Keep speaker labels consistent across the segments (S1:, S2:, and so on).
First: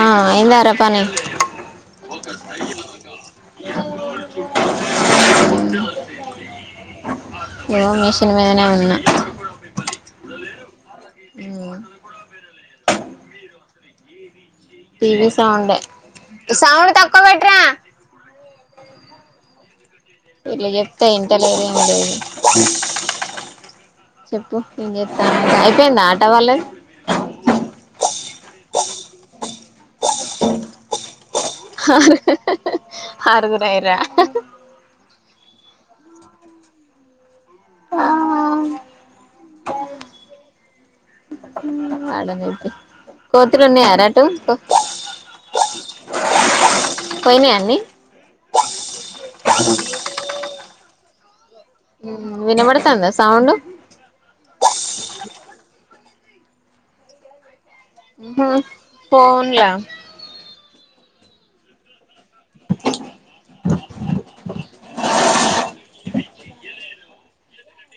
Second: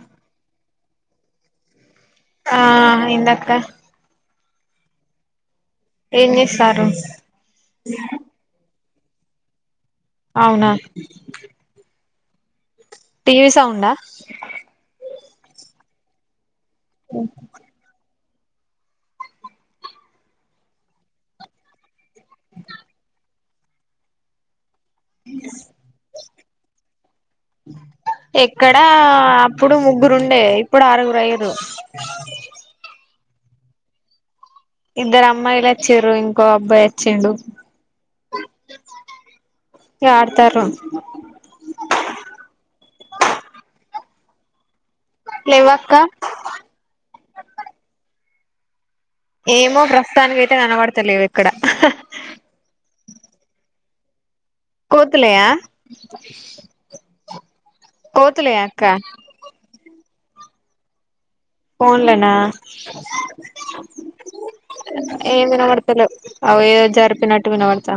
S1: ఆ అయిందారా పని
S2: ఆ
S1: ఒక
S2: ఇందక్క
S1: టైమ్ మనక వో వో
S2: ఏం చేస్తారు
S1: నేనే ఉన్న
S2: అవునా
S1: ఊమ్
S2: టీవీ సౌండ్ ‌ ఆ
S1: టీవీసౌండ్ యే సౌండ్ తక్కువ పెట్రా ఇట్ల చెప్తే ఇంటలేరు ఎంలేరు చెప్పు ఏం చేతనవ్ అయిపోయిందా ఆట వాళ్ళది
S2: ఎక్కడా అప్పుడు ముగ్గురు ఉండే ఇప్పుడు ఆరుగురు అయ్యరు
S1: ఆ ఆ ఆరు ఆగురయిరా
S2: ఇద్దరు అమ్మాయిలు వచ్చిర్రు ఇంకో అబ్బాయి వచ్చిండు ఇగ ఆడతారు
S1: ఊ ఆడనియి తీయ్ కోతులు ఉన్నాయి రా అటు
S2: లేవ్వ అక్క
S1: పోయినియా అన్నీ
S2: ఏమో ప్రస్తుతానికి అయితే కనబడతలేవు ఇక్కడ
S1: వినబడుతుందా సౌండ్
S2: కోతులాయా కోతులయాక్క
S1: ఫోన్ల
S2: ఫోన్లనా ఏం వినబడ అవి ఏదో జరిపినట్టు వి నబడతా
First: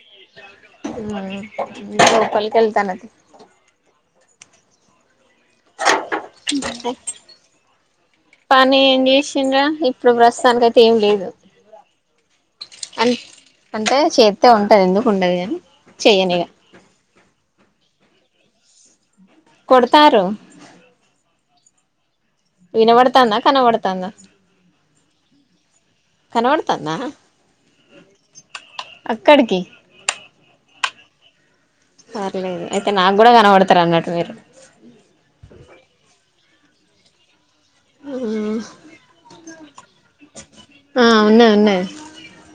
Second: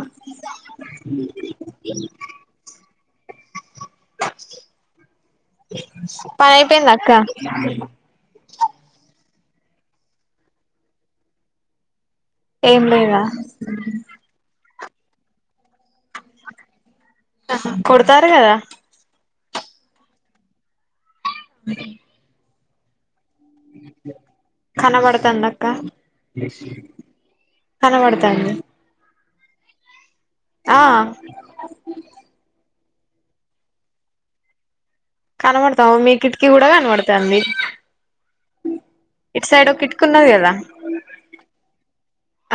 S1: లోపలికి వెళ్తనయ్
S2: పని అయిపోయింద అక్క
S1: పని ఏం చేసిండ్రా ఇప్పుడు ప్రస్తుతానికి ఐతే ఏం లేదు
S2: ఏం
S1: ఆన్
S2: లేదా
S1: అంటే చెత్తే ఉంటది ఎందుకుండదు కానీ చేయనిగా
S2: కుడతారు కదా
S1: కకుడతారు వినబడతాంద కనబడతాంద
S2: కనబడతాంది అక్క
S1: కనబడతాందా
S2: కనబడతాంది
S1: అక్కడికి
S2: ఆ
S1: పర్లేదు అయితే నాకు కూడా కనపడతారు అన్నట్టు మీరు
S2: కనబడతాము మీ కిటికీ కూడా కనబడతాండి ఇటు సైడ్ ఒక ఇట్కున్నది కదా
S1: ఆ ఉన్నది ఉన్నది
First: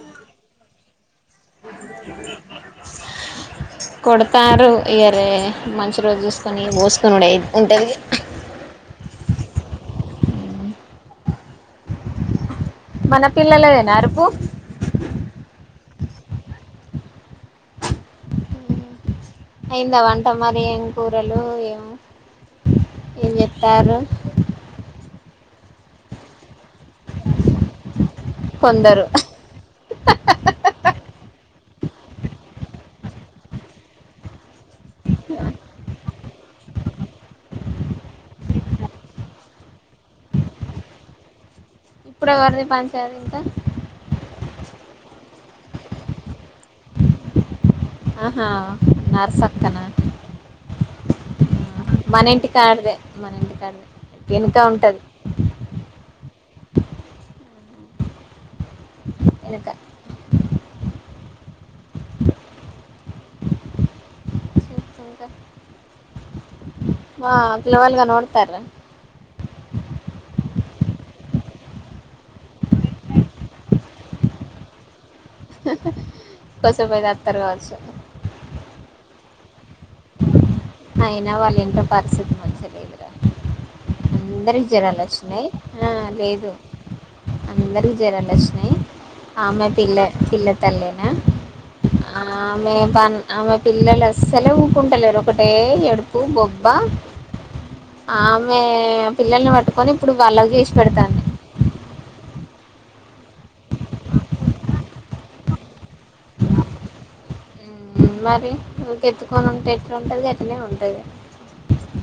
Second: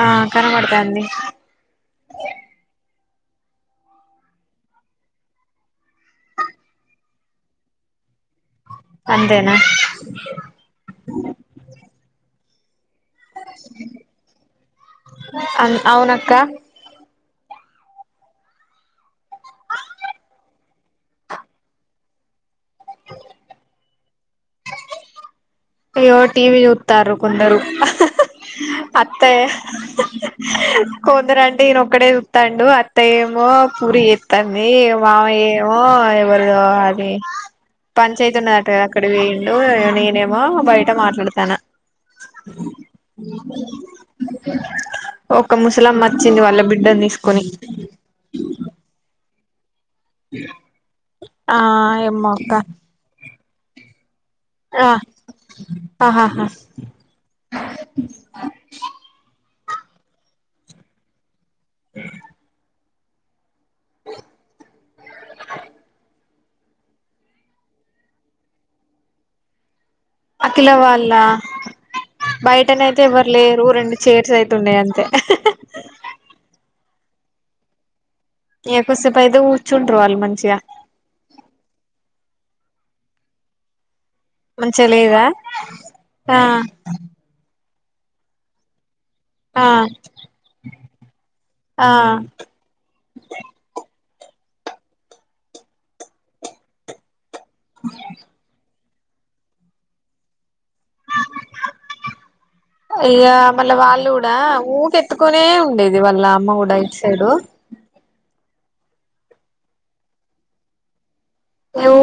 S2: ఆ కనబడుతాంది
S1: [inaudible] కొడతారు ఇయరే మంచి రోజు చూసుకొని పోసుకొననుడె ఉంటుంది
S2: అంతేనా
S1: మన పిల్లలదేనా అరుపు
S2: అ అవున అక్క
S1: అయింద వంట మరి ఏం కూరలు ఏం ఏం చెత్తార్ర
S2: అయ్యో టి వి చుత్తారు కొందరు
S1: కొందరు
S2: అత్తే కొందరు అంటే ఈయనొక్కడే చుత్తండు అత్తయ్యెమో పూరి చేత్తాంది మావయ్య ఏమో ఎవరు అది. పంచాయిత ఉన్నదటటు కదా అక్కడ వేయిండు నేనేమో బయట మాట్లాడతాన.
S1: ఇప్పుడు ఎవరిది పంచాయితీ ఇంత.
S2: ఒక ముసలమ్మ వచ్చింది వాళ్ళ బిడ్డన్ తీసుకొని.
S1: ఆహా. నర్సక్క నా.
S2: [inaudible] ఆ
S1: మన
S2: ఏమో
S1: ఇంటికి
S2: అక్క
S1: కాడదే మన ఇంటికా ఆడదే వెనుక
S2: ఆ
S1: ఉంటది.
S2: ఆహాహా.
S1: ఎనుక.
S2: [inaudible]
S1: ఇంకా ఆ పిల్లవాళ్ళు కనబడుతారు.
S2: ఆ పిల్లవాళ్ల. బయటన అయితే ఎవరులేరు రెండు చైర్స్ అయితున్నాయి అంతే.
S1: కోసంపోయి త అతారు కావచ్చు.
S2: ఇకుసేపుయితే కూర్చుంటారు వాళ్ళు మంచిగా.
S1: అయినా వాళ్ళ ఇట్ పరిస్థితి మంచిలేదురా. అందరి
S2: మంచిగా
S1: జరాలు
S2: లేదా
S1: వచ్చినాయి ఆ లేదు. అందరికి జ్వరాలొచ్చినాయి.
S2: ఆ
S1: ఆమె పిల్ల పిల్ల తల్లేనా ఆ. ఆమె ప ఆమె పిల్లలు అస్సలే ఊకుంటలేరు ఒకటే ఎడుపు బొబ్బా. ఆమె పిల్లల్ని పట్టుకొని ఇప్పుడు వాళ్ళగా చేసి పెడతాన్.
S2: అయ్యో మళ్ళ వాళ్ళు కూడా ఊకెత్కుకొనే ఉండేది వాళ్ళ అమ్మ కూడా ఇట్ సైడు.
S1: మరి ఊకె ఎత్తుకొని ఉంటే ఎట్ంటది గట్నే ఉంటది.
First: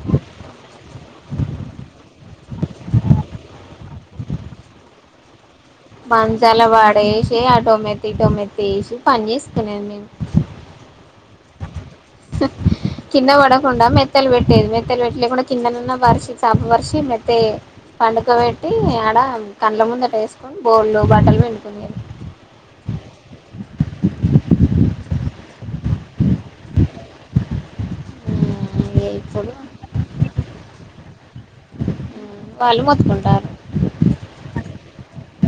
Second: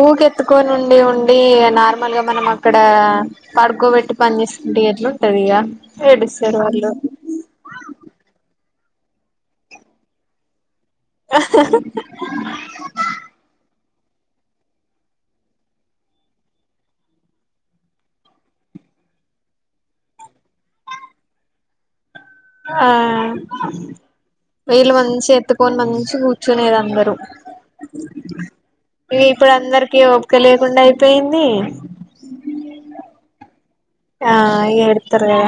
S2: ఊకెత్తుకొని ఉండి ఉండి నార్మల్గా మనం అక్కడ. పడుకోబెట్టి పనిచేస్తుంటే ఎట్లు ఉంటంది ఇక.
S1: మంచాలా వాడ వేసి ఆ టొమతి టొమతి వేసి పని చేస్తున్నాను నేను.
S2: ఆ
S1: కింద పడకుండా మెత్తలు పెట్టేది మెత్తలు పెట్లే కూడా కిందనన్న పరిశి చాప బరిసి మెత్త. పండుక పెట్టి ఆడ కండ్ల ముందట వేసుకొని బోల్లు బట్టలు వండుకునే.
S2: ఆ. వీళ్ళు మంచిగాఎత్తుకొని మంచిగా కూర్చునేది అందరూ. ఇప్పుడు అందరికిీ ఓపిక లేకుండా అయిపోయింది.
S1: వాళ్ళు మొతుకుంటారు.
S2: ఆ ఏడుస్తారు కదా.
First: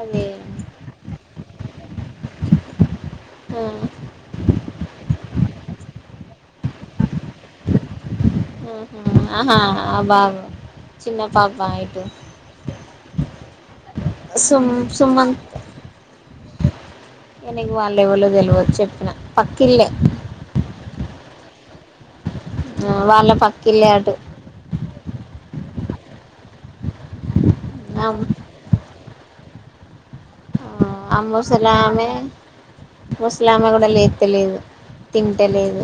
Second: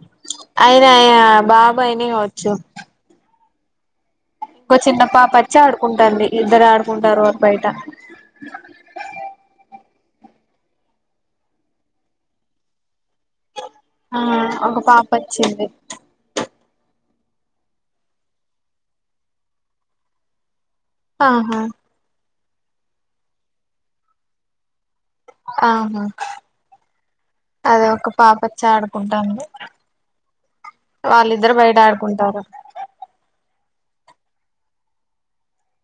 S1: అదే.
S2: అయిన బాబాయినే వచ్చు.
S1: ఆ.
S2: ఓ చిన్న పాప వచ్చి ఆడుకుంటాది ఇద్దరు ఆడుకుంటారు బయట.
S1: ఉహు ఆహా ఆ బాబు చిన్న పాప ఇటు.
S2: ఆ
S1: సుమ్
S2: ఒక పాప
S1: సుమంత్.
S2: వచ్చింది
S1: ఇయనకి వాళ్లు ఎవలో తెలియదు చెప్పిన పక్కిళ్లే.
S2: ఆహా
S1: ఆ వాళ్ళ పక్కిల్లే అటు
S2: ఆహా, అదే ఒక
S1: ఆమ్
S2: పాప వచ్చి ఆడుకుంటాంది. వాళ్ళిద్దరూ బయట ఆడుకుంటారు.
S1: ముసలామ కూడా లేత్తలేదు తింటలేదు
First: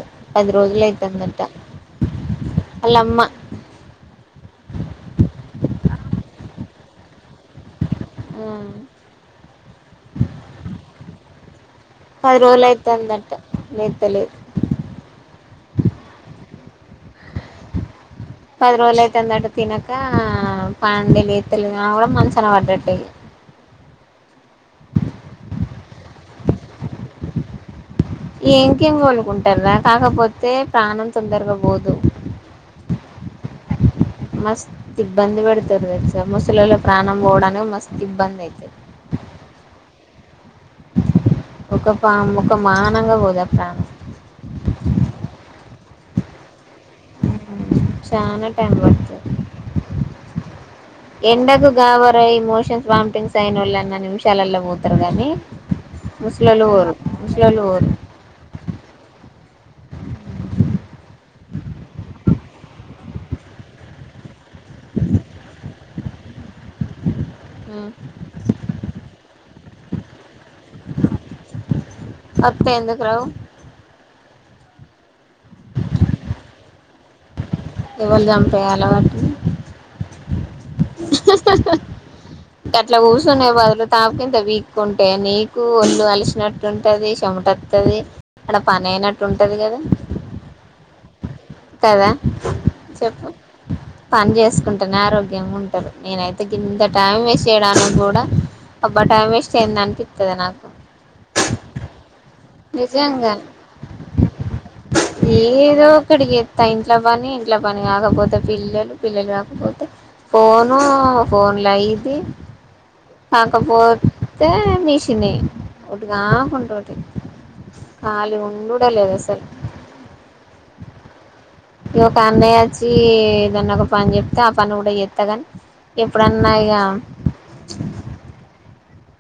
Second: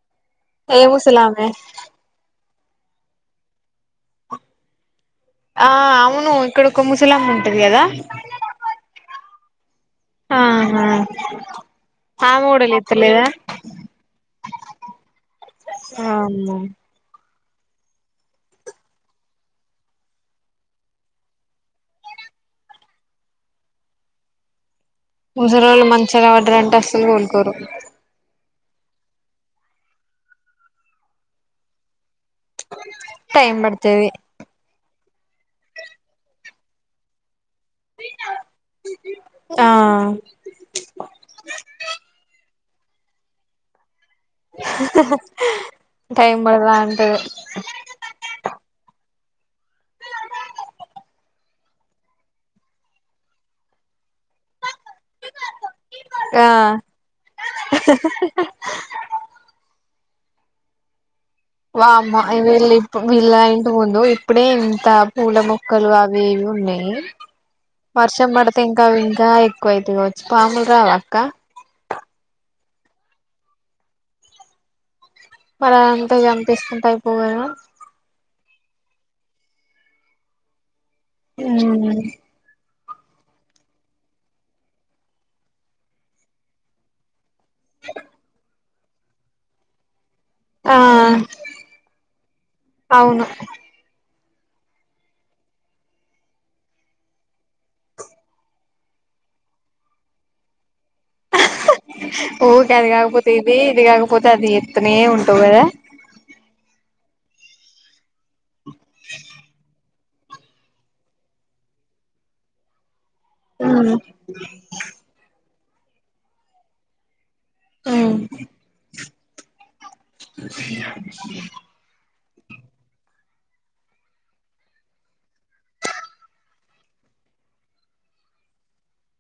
S2: ఏ
S1: పదిరోజులు అయితుందంట.
S2: ముసలామె
S1: ఆళ్ళమ్మ
S2: ఆ అవును ఇక్కడ ఒక ముసలామ ఉంటది కదా.
S1: ఆ
S2: ఆహా ఆమె కూడా
S1: పదిరోజులు అయితాందంట, లేత్తలేదు
S2: అమే
S1: పది రోజులు అయితుందట తినక, పండి లేస్తలేదు ఆమె కూడా మంచాన పడ్డట్టే ఇక
S2: ముసలోళ్ళు మంచానపడ్డరంటే అస్సలు కోలుకోరు.
S1: ఇంకేం కోలుకుంటారురా, కాకపోతే ప్రాణం తొందరగా పోదు.
S2: టైమ్ పడతది
S1: మస్తు ఇబ్బంది పెడతారు తెలుసా, ముసలోళ్ళ ప్రాణం పోవడానికి మస్తు ఇబ్బంది అయితది.
S2: ఆ
S1: ఒక పా ఒక మానంగా పోదా ప్రాణం
S2: హహ్హ టైం పడతద అంటరు.
S1: చానా టైం పడుతది. ఎండకు గావరయి మోషన్స్ వామిటింగ్స్ అయినోళ్ళన్నా నిమిషాలల్లో పోతారు గానీ ముసలోళ్ళు పోరు, ముసలోళ్లు పోరు
S2: అ వామ్మో వీళ్ళు వీళ్ళ ఇంటి ముందు ఇప్పుడే ఇంత పూలమొ క్కలు అవి ఇవి ఉన్నాయి. వర్షం పడితే ఇంకా ఇంకా ఎక్కువయితాయి కావచ్చు, పాములు రావా అక్కా?
S1: వస్తాయి, ఎందుకు రావు?
S2: మరి అది అంతా కన్పిస్తుంటే అయిపోవు కదా.
S1: ఎవళు చంపేయాలో వాటిని హహ్హ హహ్హ అట్లా కూసునే బదులు, తాపకింత పీక్కుంటే నీకు ఒళ్ళు అలిసినట్టు ఉంటది, చెమట వస్తది, అక్కడ పని అయినట్టు ఉంటది కదా.
S2: ఆ
S1: కదా,
S2: అవును
S1: చెప్పు. పని చేసుకుంటేనే ఆరోగ్యంగా ఉంటారు. నేనైతే గింత టైం వేస్ట్. చేయడానికి కూడా అబ్బా టైం వేస్ట్ అయ్యిందని అనిపిస్తది నాకు.
S2: ఊకే అది కాకపోతే
S1: నిజంగా
S2: ఇది, ఇది కాకపోతే అది చెప్తనే ఉంటావు కదా.
S1: ఏదో ఒకటి చేస్తా, ఇంట్లో పని, ఇంట్లో పని కాకపోతే పిల్లలు, పిల్లలు కాకపోతే ఫోను ఫోన్ లో అయిద్ది, కాకపోతే మిష్ చిని, ఒకటి గాకుంటే ఒకటి
S2: ఉమ్
S1: ఖాళీ ఉండుడ లేదసలు ఇ ఒక అన్నయ్య వచ్చి ఏదన్నా ఒక పని చెప్తే ఆ పని కూడా చేస్తా గాని ఎప్పుడన్నా ఇక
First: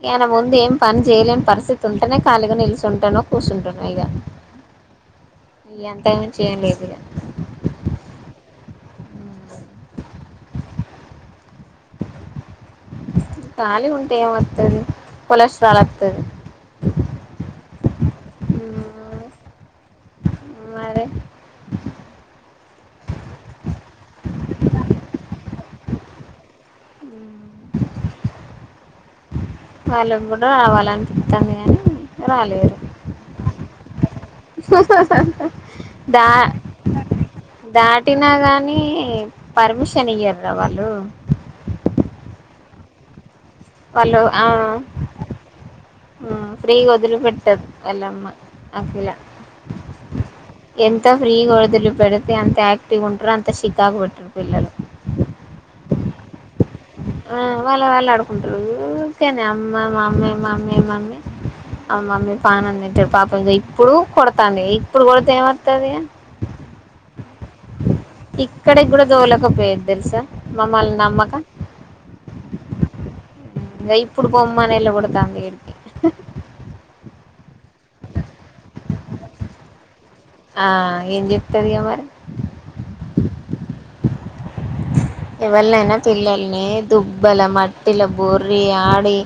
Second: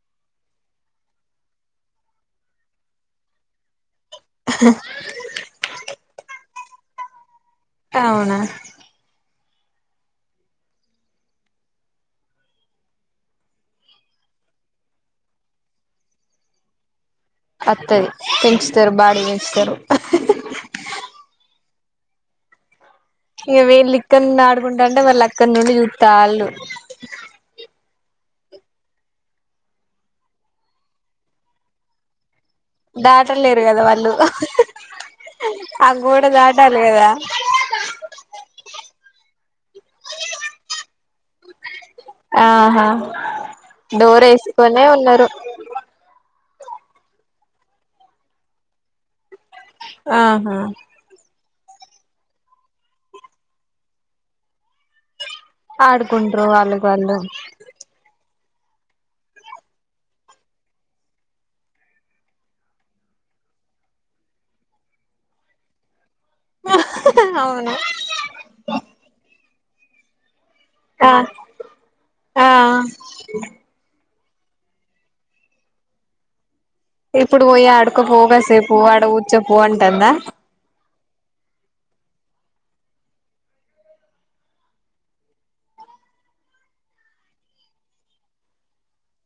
S1: ఆయన ముందు ఏం పని చేయలేని పరిస్థితి ఉంటేనే ఖాళీగా నిలిచుంటానో కూర్చుంటాను ఇగ
S2: హ
S1: ఈ అంతకుమించి ఏంలేదిక
S2: అవునా
S1: ఖాాలి ఉంటె ఏం వస్తాది కొలెస్ట్రాల్ వస్తాది
S2: వత్తది పెంచుతారు బాడి పెంచుతారు
S1: మరి
S2: ఇంక వీళ్ళు ఇక్క ఆడుకుంటా ఉంటే మళ్ళీ అక్కడి నుండి చూతాళ్ళు [inaudible]
S1: వాళ్ళకి కూడ రావాలని [unintelligible] కాని రాలేరు
S2: దాటలేరు కదా వాళ్ళు ఆ
S1: [unintelligible]
S2: గోడ దాటాలి కదా
S1: దాటినా గాని పర్మిషన్ ఇయ్యరు ర వాళ్ళు
S2: ఆహా
S1: వాళ్ళు
S2: డోర్ వేసుకొనే ఉన్నారు
S1: హమ్ ఫ్రీ గా వదిలి పెట్టదు వాళ్ళ అమ్మా అసల
S2: ఆహా
S1: ఎంత ఫ్రీగా వదిలి పెడితే అంత యాక్టివ్గ ఉంటారు అంత షికాకు పెట్టరు పిల్లలు
S2: ఆడుకు [unintelligible] రు వాళ్ళకి వాళ్ళు
S1: ఆ వాళ్ళ వాళ్ళ ఆడుకుంటారు ఊరికి [unintelligible] అమ్మా మమ్మీ మమ్మి మమ్మీ ఆ మమ్మీ పానందంట పాప ఇప్పుడు కొడతాంది ఇప్పుడు కొడితే ఏమోతాది
S2: అవును
S1: ఇక్కడకి కూడ దోలేకపోయేది తెలుస మమ్మల్ని
S2: ఆ
S1: నమ్మక
S2: ఆ
S1: ఇంక ఇప్పుడు పోమ్మని [unintelligible]
S2: ఇప్పుడు పోయి ఆడుకోపో కాసేపు ఆడ కూర్చోపో అంటుంద
S1: ఆ ఏం చెప్తాది ఇగ మరి ఎవలైన పిల్లల్ని దుబ్బల మట్టిల బొర్రి ఆడి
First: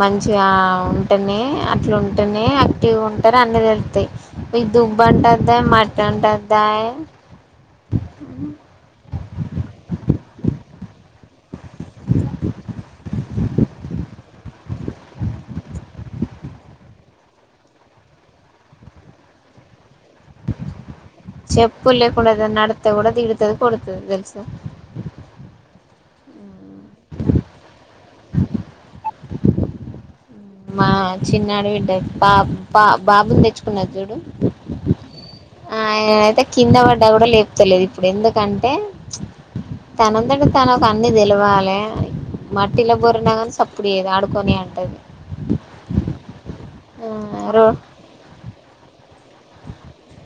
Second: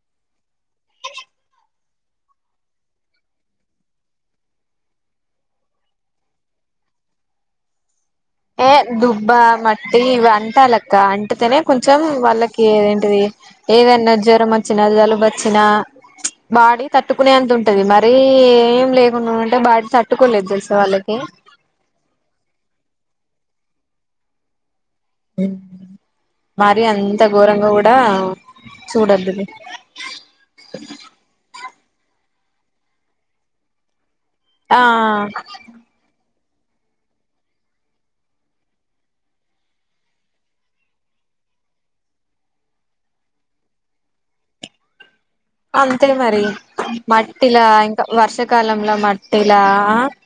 S1: మంచిగా ఉంటేనే అట్ల ఉంటేనే యాక్టివ్గ ఉంటారు అన్నీ తెలుస్తాయి [unintelligible] [unintelligible]
S2: ఏ దుబ్బా మట్టి ఇవి అంటలక్క అంటీతేనే కొంచెం వాళ్ళకి ఏదేంటిది ఏదన జ్వరం వచ్చినా జలుబు వచ్చిన బాడీ తట్టుకునే అంత ఉంటాది మరీ ఏం లేకుండా ఉంటే బాడీ తట్టుకోలేదు తెలుస వాళ్ళకి
S1: చెప్పులు లేకుండ ఏదైనా నడితే కూడ తిడతాడు కొడతది తెలుస
S2: మరి అంత ఘోరంగా కూడ చూడోదుల్లే
S1: మా చిన్న ఆడ [unintelligible] బ బ బాబుని తెచ్చుకున్నారు చూడు
S2: ఆ
S1: ఆయన అయితే కింద పడ్డ కూడ లేపుతలేదు ఇప్పుడు ఎందుకంటే తనంతట తనకి అన్ని తెలివాలే అని మట్టిలో బోర్లిన కానీ సప్పుడు చేయదు ఆడుకొని అంటాది
S2: అంతే మరి
S1: ఆ
S2: మట్టిల
S1: రో
S2: ఇంక వర్షాకాలంలో మ [unintelligible]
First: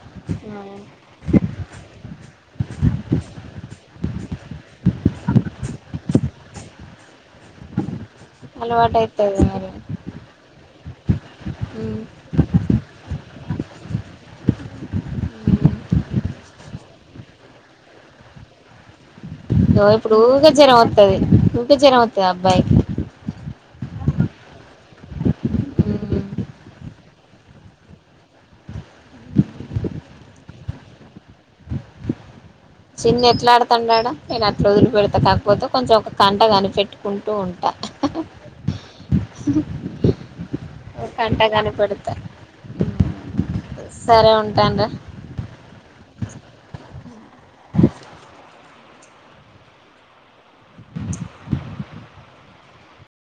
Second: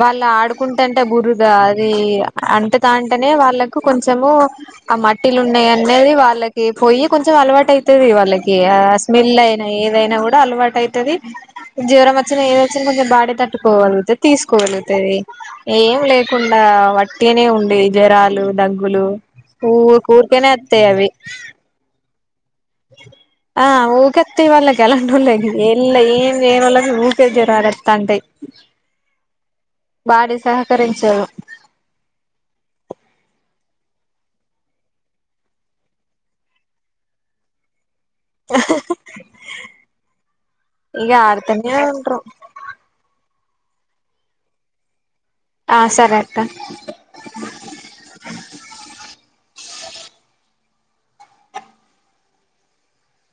S2: వాళ్ళు ఆడుకుంటేంటే బురుదా అది అంటే దానంటనే వాళ్ళకు కొంచెం కొంచము ఆ మట్టిలు ఉన్నాయి అనేది వాళ్ళకి పోయి కొంచెం అలవాటు [unintelligible] [unintelligible] వాళ్ళకి ఆ
S1: అలవాటు
S2: స్మెల్
S1: అయితది
S2: అయినా
S1: మరి
S2: ఏదైనా కూడ అలవాటు అయితాది జ్వరం [unintelligible] ఏది వచ్చిన కొంచెం బాడీ తట్టుకోగలుగుతాది తీసుకోగలుగుతాది ఏం లేకుండ వట్టినే ఉండి జ్వరాలు దగ్గులు [unintelligible] ఊర్కనే వత్తయి అవి
S1: ఇ జనా మత్తద అబ్బాయి [unintelligible]
S2: ఆ ఊకెత్త వాళ్ళకి ఎలాంటిళ్ళ ఎళ్ళ ఏం
S1: అబ్బాయికి
S2: లేని వాళ్ళకి ఊకే జరాల వత్తంటయి బాడీ సహకరించదు
S1: చిన్ను ఎట్లా ఆడుతాండడా నేను అట్లా వదిలి పెడుతా కాకపోతే కొంచెం ఒక కంట కనిపెట్టుకుంటూ ఉంటా ఒ
S2: ఇగ
S1: కంట
S2: ఆడుతనే
S1: కనిపెడుతా
S2: ఉంట్రు
S1: సరే ఉంటాన్రా
S2: ఆ సరే అక్క
S1: అ